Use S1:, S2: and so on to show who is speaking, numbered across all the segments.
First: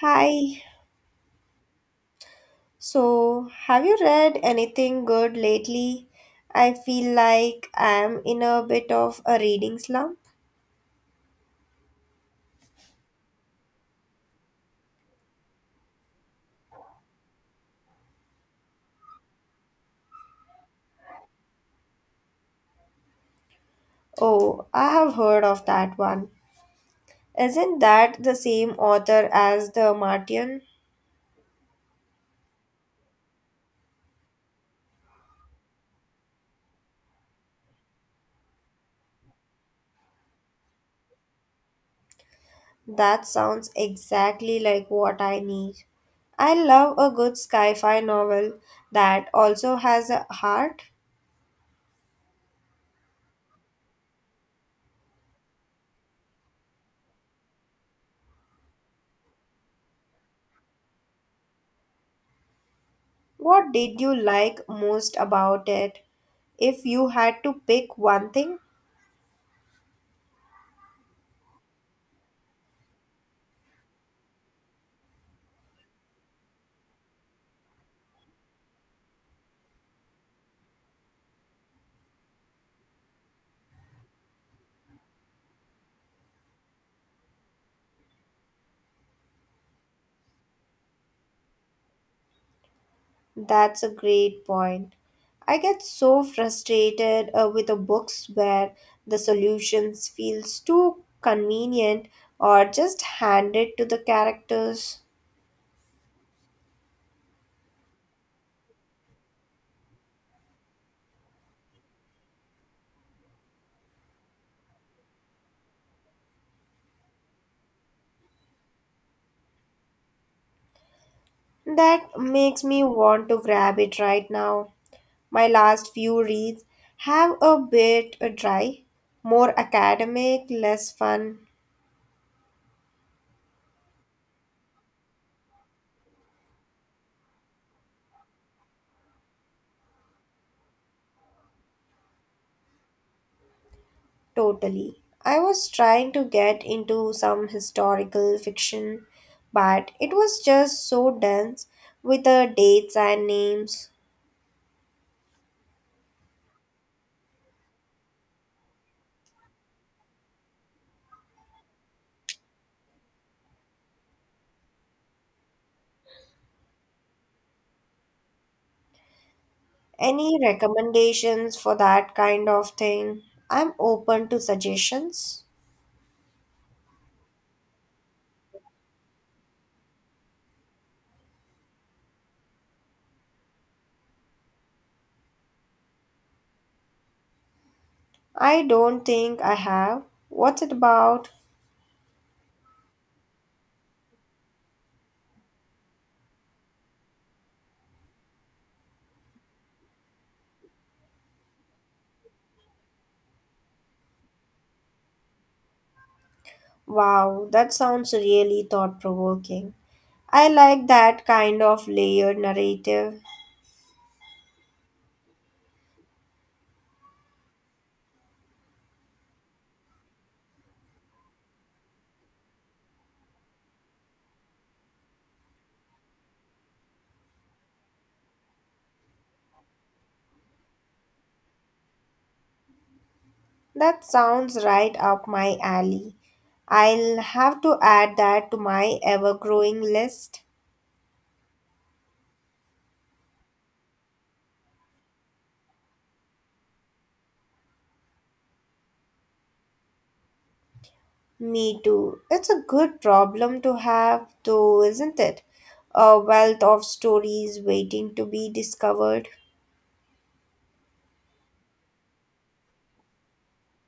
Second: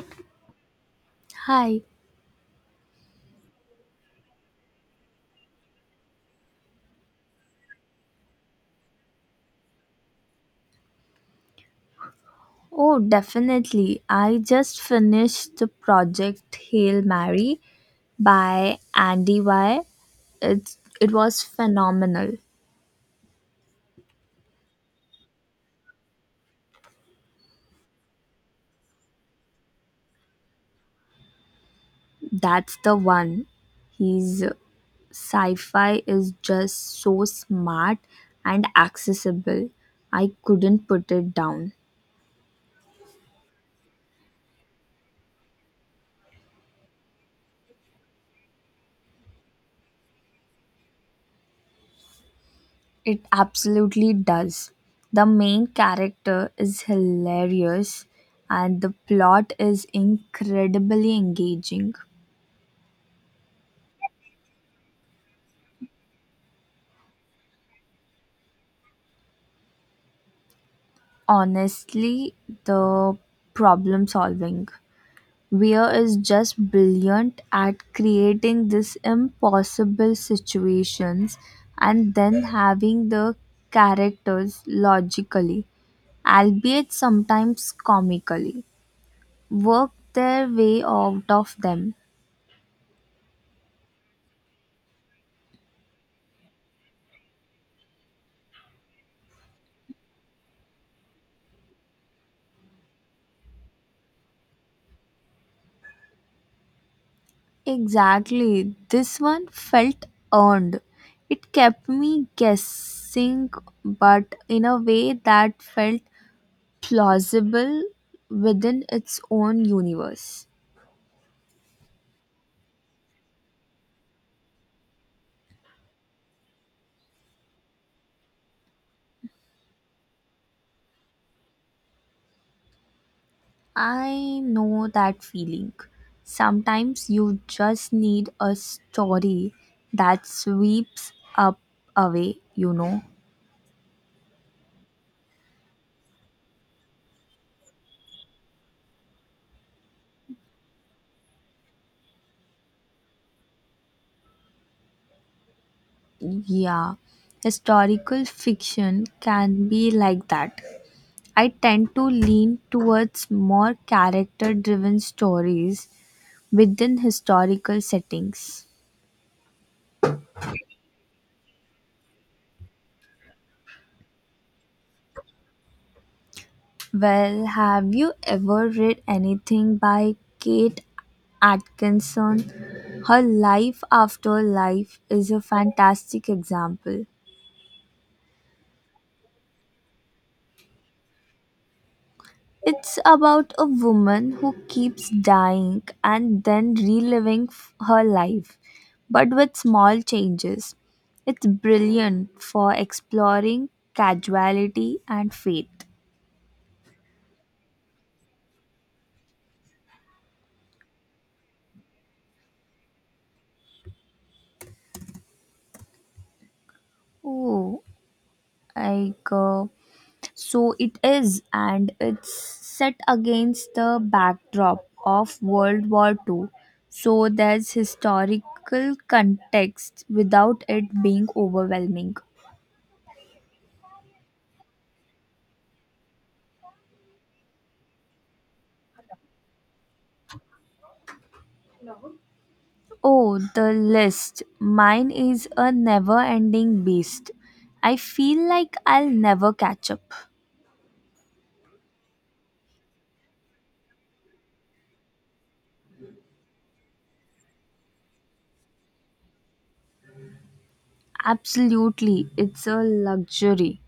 S1: Hi.
S2: Hi.
S1: So, have you read anything good lately? I feel like I'm in a bit of a reading slump.
S2: Oh, definitely. I just finished the project Hail Mary by Andy Y. It was phenomenal.
S1: Oh, I have heard of that one. Isn't that the same author as The Martian?
S2: That's the one. His sci-fi is just so smart and accessible. I couldn't put it down.
S1: That sounds exactly like what I need. I love a good sci-fi novel that also has a heart.
S2: It absolutely does. The main character is hilarious and the plot is incredibly engaging.
S1: What did you like most about it? If you had to pick one thing?
S2: Honestly, the problem solving, weir is just brilliant at creating these impossible situations and then having the characters logically, albeit sometimes comically, work their way out of them.
S1: That's a great point. I get so frustrated with the books where the solutions feels too convenient or just handed to the characters.
S2: Exactly, this one felt earned. It kept me guessing, but in a way that felt plausible within its own universe.
S1: That makes me want to grab it right now. My last few reads have a bit dry, more academic, less fun.
S2: I know that feeling. Sometimes you just need a story that sweeps up away.
S1: Totally. I was trying to get into some historical fiction, but it was just so dense with the dates and names.
S2: Yeah, historical fiction can be like that. I tend to lean towards more character driven stories within historical settings.
S1: Any recommendations for that kind of thing? I'm open to suggestions.
S2: Well, have you ever read anything by Kate Atkinson? Her Life After Life is a fantastic example.
S1: I don't think I have. What's it about?
S2: It's about a woman who keeps dying and then reliving her life, but with small changes. It's brilliant for exploring casuality and fate.
S1: Wow, that sounds really thought provoking. I like that kind of layered narrative.
S2: Oh, like. Uh, so it is, and it's set against the backdrop of World War Two, so there's historical context without it being overwhelming.
S1: That sounds right up my alley. I'll have to add that to my ever growing list.
S2: Oh, the list. Mine is a never ending beast. I feel like I'll never catch up.
S1: Me too. It's a good problem to have, though, isn't it? A wealth of stories waiting to be discovered.
S2: Absolutely, it's a luxury.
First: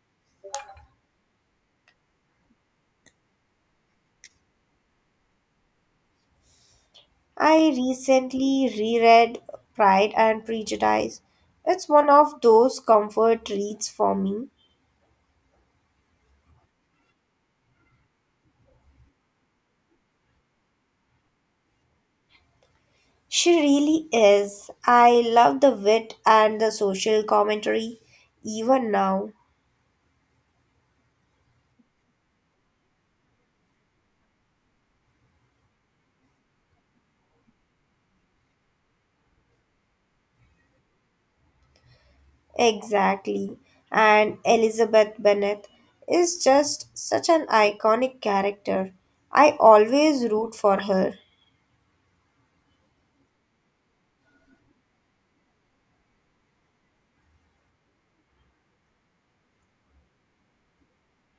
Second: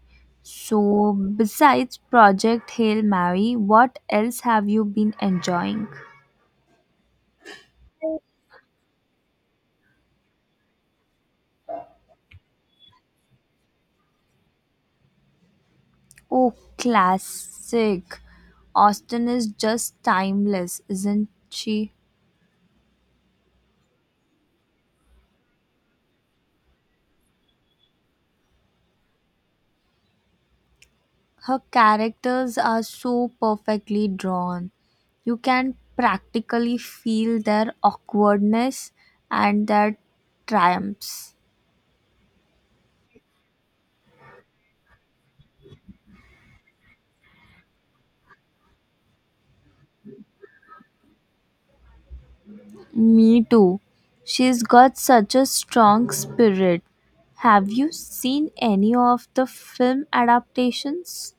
S2: So, besides Project Hail Mary, what else have you been enjoying?
S1: I recently reread Pride and Prejudice. It's one of those comfort reads for me.
S2: Oh, classic. Austen is just timeless, isn't she?
S1: She really is. I love the wit and the social commentary, even now.
S2: Her characters are so perfectly drawn. You can practically feel their awkwardness and their triumphs.
S1: Exactly. And Elizabeth Bennet is just such an iconic character. I always root for her.
S2: Me too. She's got such a strong spirit. Have you seen any of the film adaptations?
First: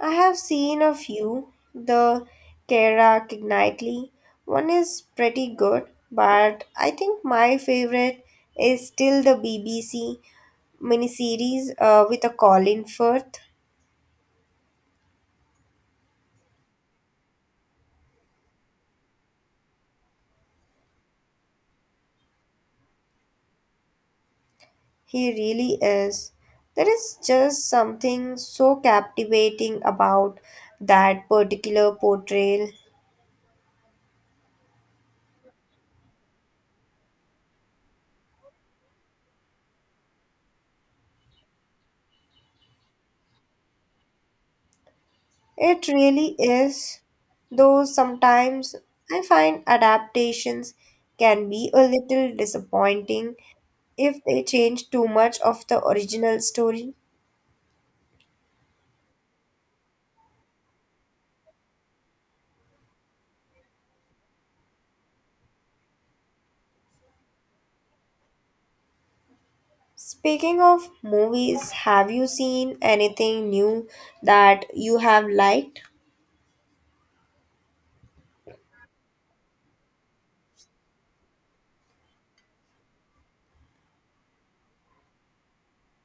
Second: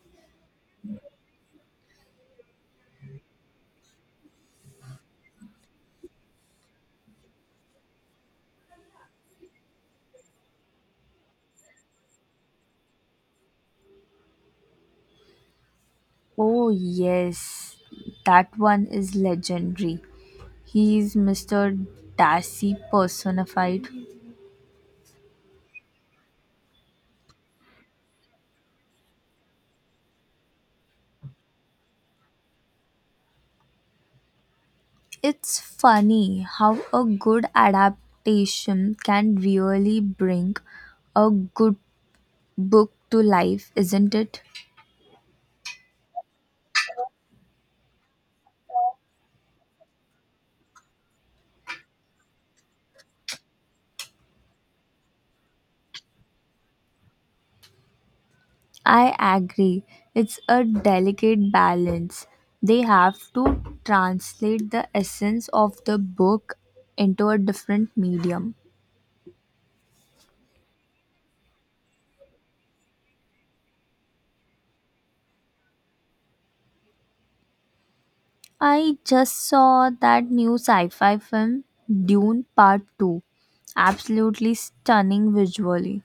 S1: I have seen a few, the Kara Knightley. One is pretty good, but I think my favorite is still the BBC miniseries with a Colin Firth.
S2: Oh, yes, that one is legendary. He is Mr. Darcy personified.
S1: He really is. There is just something so captivating about that particular portrayal.
S2: It's funny how a good adaptation can really bring a good book to life, isn't it?
S1: It really is. Though sometimes I find adaptations can be a little disappointing if they change too much of the original story.
S2: I agree. It's a delicate balance. They have to translate the essence of the book into a different medium.
S1: Speaking of movies, have you seen anything new that you have liked?
S2: I just saw that new sci fi film, Dune Part 2. Absolutely stunning visually.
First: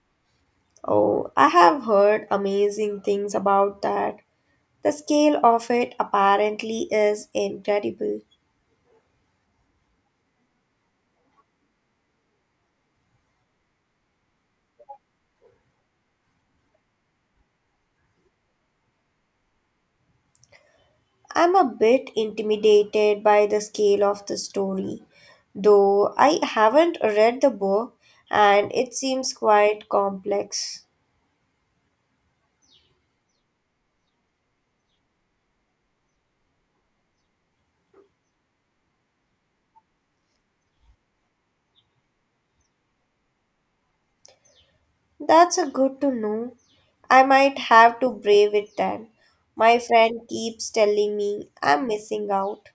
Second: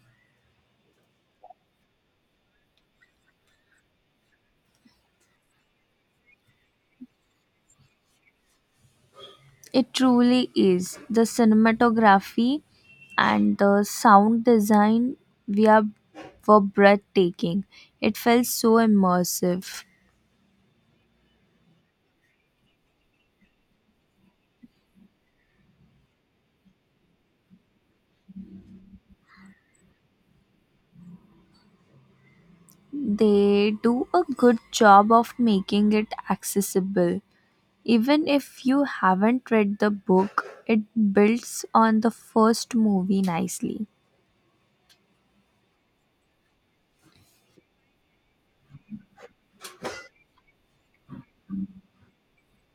S1: Oh, I have heard amazing things about that. The scale of it apparently is incredible.
S2: It truly is. The cinematography and the sound design we are, were breathtaking. It felt so immersive.
S1: I'm a bit intimidated by the scale of the story, though I haven't read the book and it seems quite complex.
S2: They do a good job of making it accessible. Even if you haven't read the book, it builds on the first movie nicely.
S1: That's a good to know. I might have to brave it then. My friend keeps telling me I'm missing out.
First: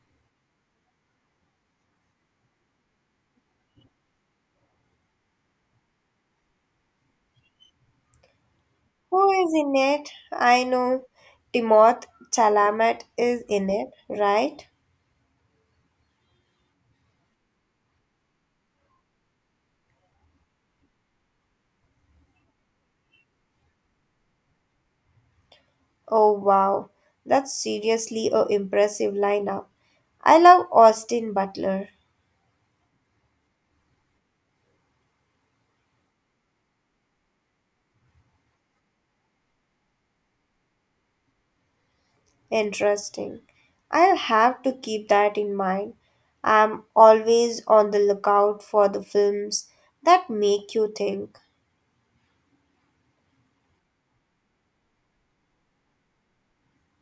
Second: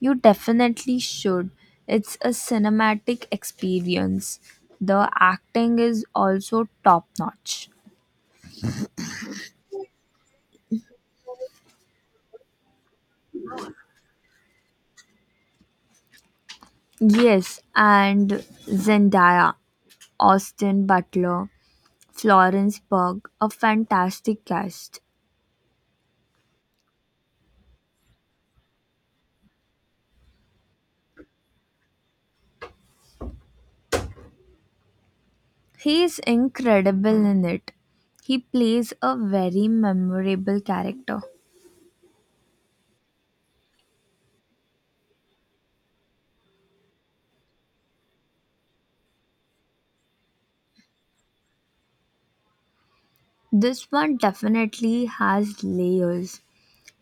S2: You definitely should. It's a cinematic experience. The acting is also top notch.
S1: Who is in it? I know Timoth Chalamet is in it, right?
S2: Yes, and Zendaya, Austin Butler, Florence Pugh, a fantastic cast.
S1: Oh wow, that's seriously a impressive lineup. I love Austin Butler.
S2: He is incredible in it. He plays a very memorable character.
S1: Interesting. I'll have to keep that in mind. I'm always on the lookout for the films that make you think.
S2: This one definitely has layers.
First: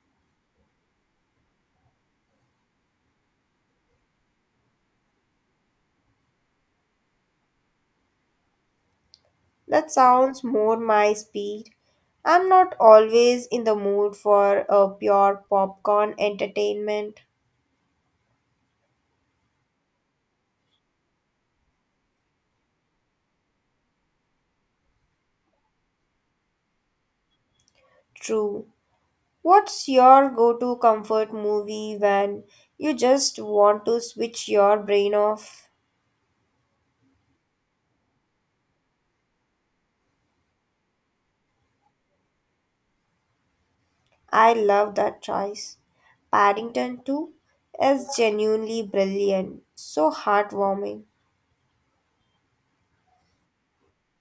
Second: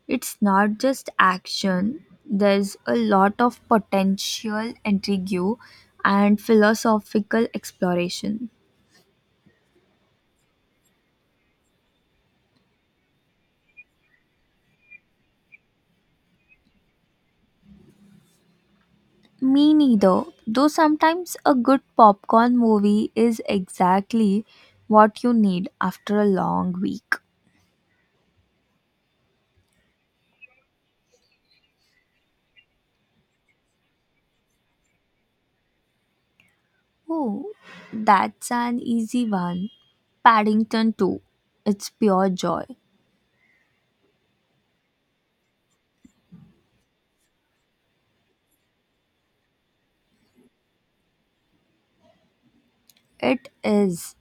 S2: It's not just action, there's a lot of potential intrigue and philosophical exploration.
S1: That sounds more my speed. I'm not always in the mood for a pure popcorn entertainment.
S2: Me neither, though sometimes a good popcorn movie is exactly what you need after a long week.
S1: True. What's your go to comfort movie when you just want to switch your brain off?
S2: Oh, that's an easy one. Paddington 2. It's pure joy.
S1: I love that choice. Paddington 2 is genuinely brilliant, so heartwarming.
S2: It is.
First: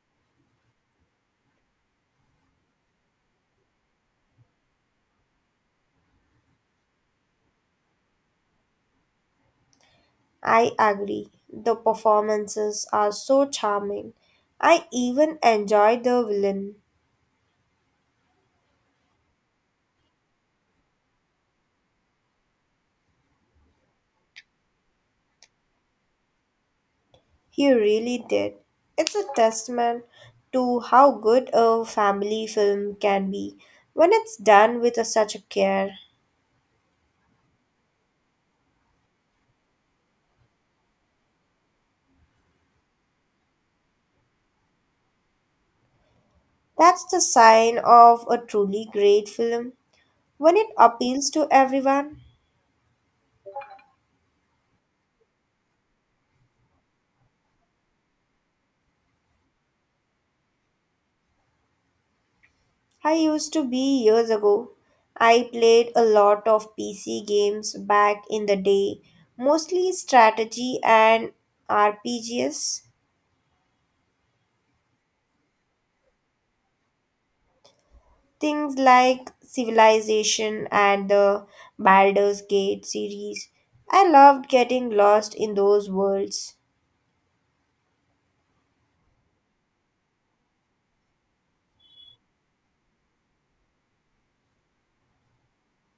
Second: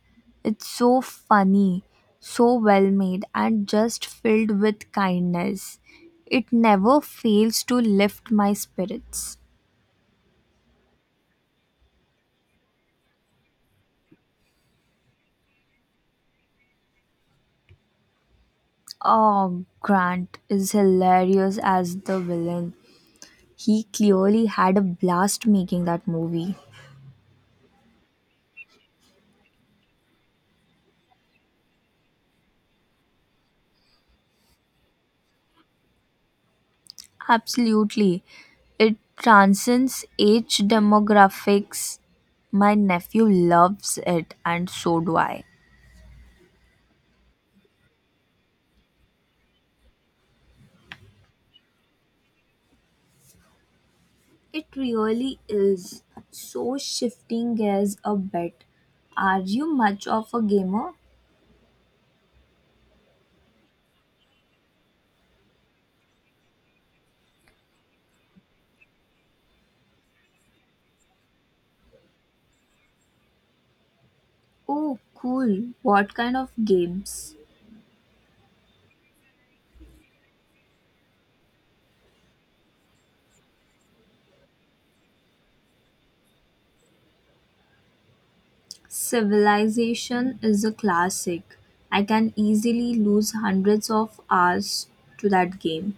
S2: It's so funny, so well made, and just filled with kindness. It never fails to lift my spirits.
S1: I agree. The performances are so charming. I even enjoyed the villain.
S2: Oh, Grant is hilarious as the villain. He clearly had a blast making that movie.
S1: He really did. It's a testament to how good a family film can be when it's done with such a care.
S2: Absolutely. It transcends age demographics. My nephew loves it, and so do I.
S1: That's the sign of a truly great film when it appeals to everyone.
S2: It really is. So, shifting gears a bit, are you much of a gamer?
S1: I used to be years ago. I played a lot of PC games back in the day, mostly strategy and RPGs.
S2: Oh, cool. What kind of games?
S1: Things like Civilization and the Baldur's Gate series. I loved getting lost in those worlds.
S2: Civilization is a classic. I can easily lose hundreds of hours to that game.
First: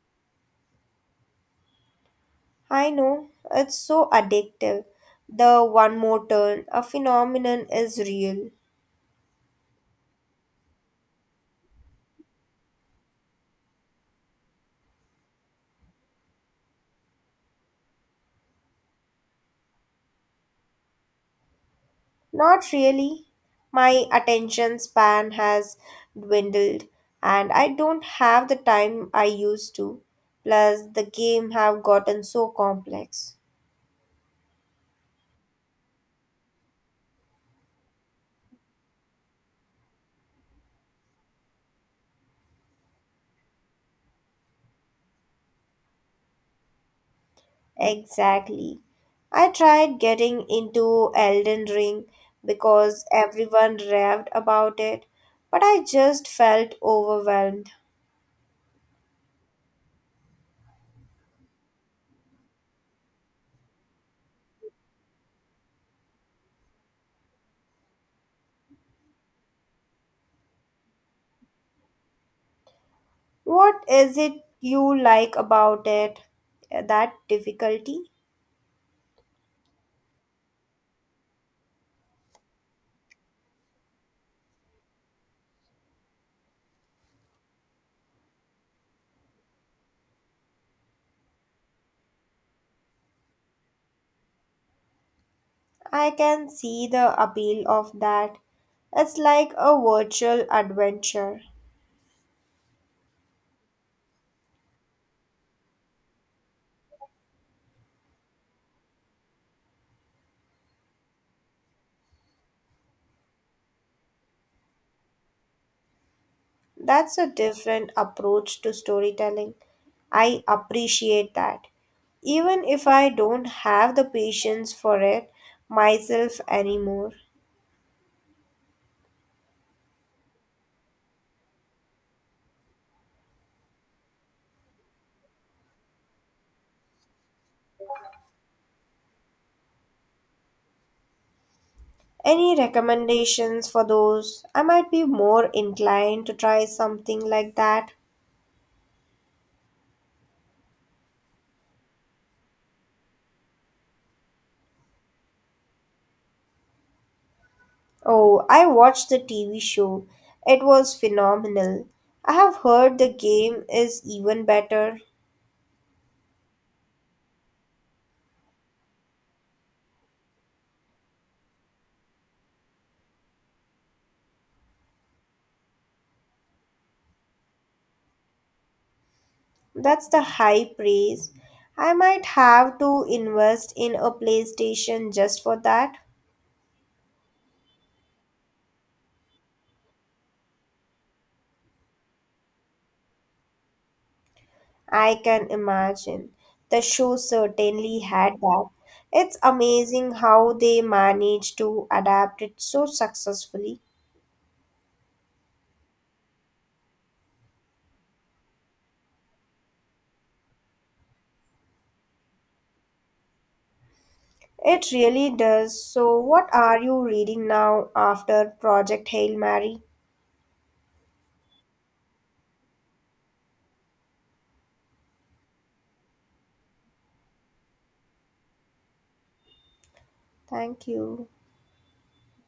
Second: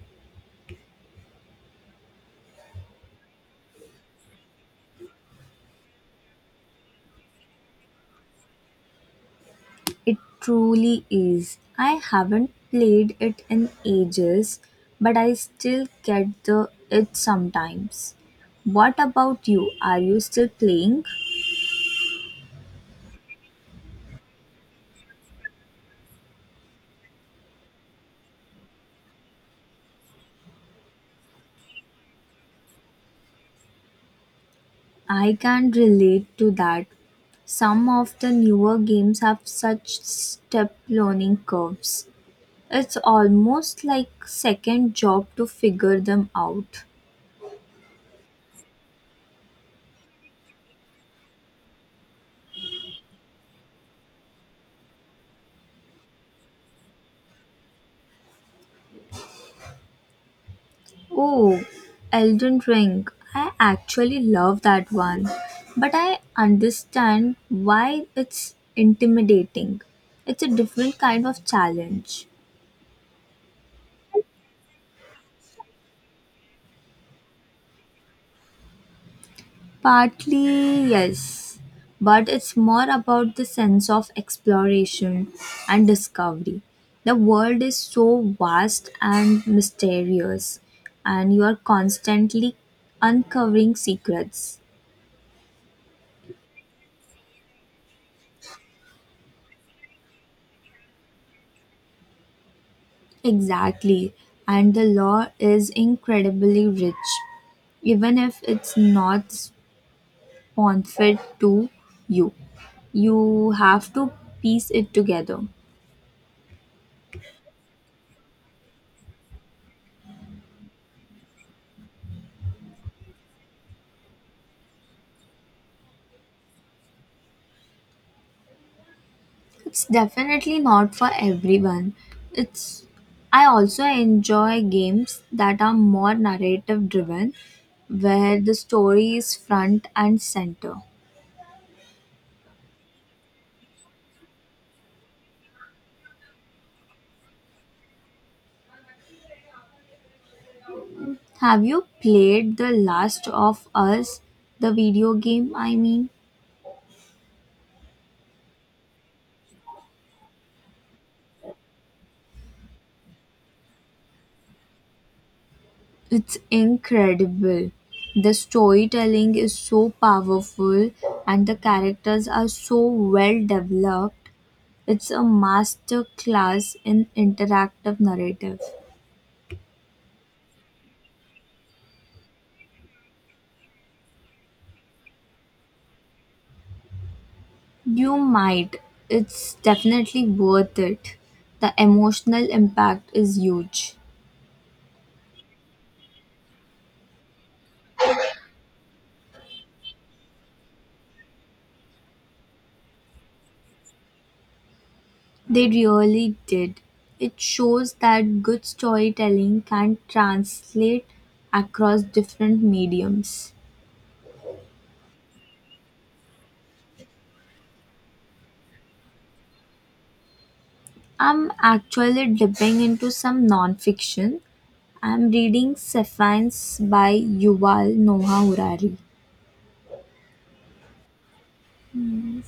S1: I know, it's so addictive. The one more turn, a phenomenon is real.
S2: It truly is. I haven't played it in ages, but I still get the itch sometimes. What about you? Are you still playing?
S1: Not really. My attention span has dwindled and I don't have the time I used to. Plus the game have gotten so complex.
S2: I can relate to that. Some of the newer games have such step learning curves. It's almost like second job to figure them out.
S1: Exactly. I tried getting into Elden Ring because everyone raved about it, but I just felt overwhelmed.
S2: Oh, Elden Ring. I actually love that one, but I understand why it's intimidating. It's a different kind of challenge.
S1: What is it you like about it? That difficulty?
S2: Partly, yes, but it's more about the sense of exploration and discovery. The world is so vast and mysterious, and you are constantly uncovering secrets.
S1: I can see the appeal of that. It's like a virtual adventure.
S2: Exactly, and the law is incredibly rich, even if it's not sponsored to you. You have to piece it together.
S1: That's a different approach to storytelling. I appreciate that. Even if I don't have the patience for it myself anymore.
S2: It's definitely not for everyone. It's I also enjoy games that are more narrative driven where the story is front and center.
S1: Any recommendations for those? I might be more inclined to try something like that.
S2: Have you played The Last of Us, the video game?
S1: Oh, I watched the TV show. It was phenomenal. I have heard the game is even better.
S2: It's incredible. The storytelling is so powerful and the characters are so well developed. It's a master class in interactive narrative.
S1: That's the high praise. I might have to invest in a PlayStation just for that.
S2: You might. It's definitely worth it. The emotional impact is huge.
S1: I can imagine. The show certainly had that. It's amazing how they managed to adapt it so successfully.
S2: They really did. It shows that good storytelling can translate across different mediums.
S1: It really does. So, what are you reading now after Project Hail Mary?
S2: I'm actually dipping into some nonfiction. I'm reading Sapiens by Yuval Noah Harari.
S1: Thank you.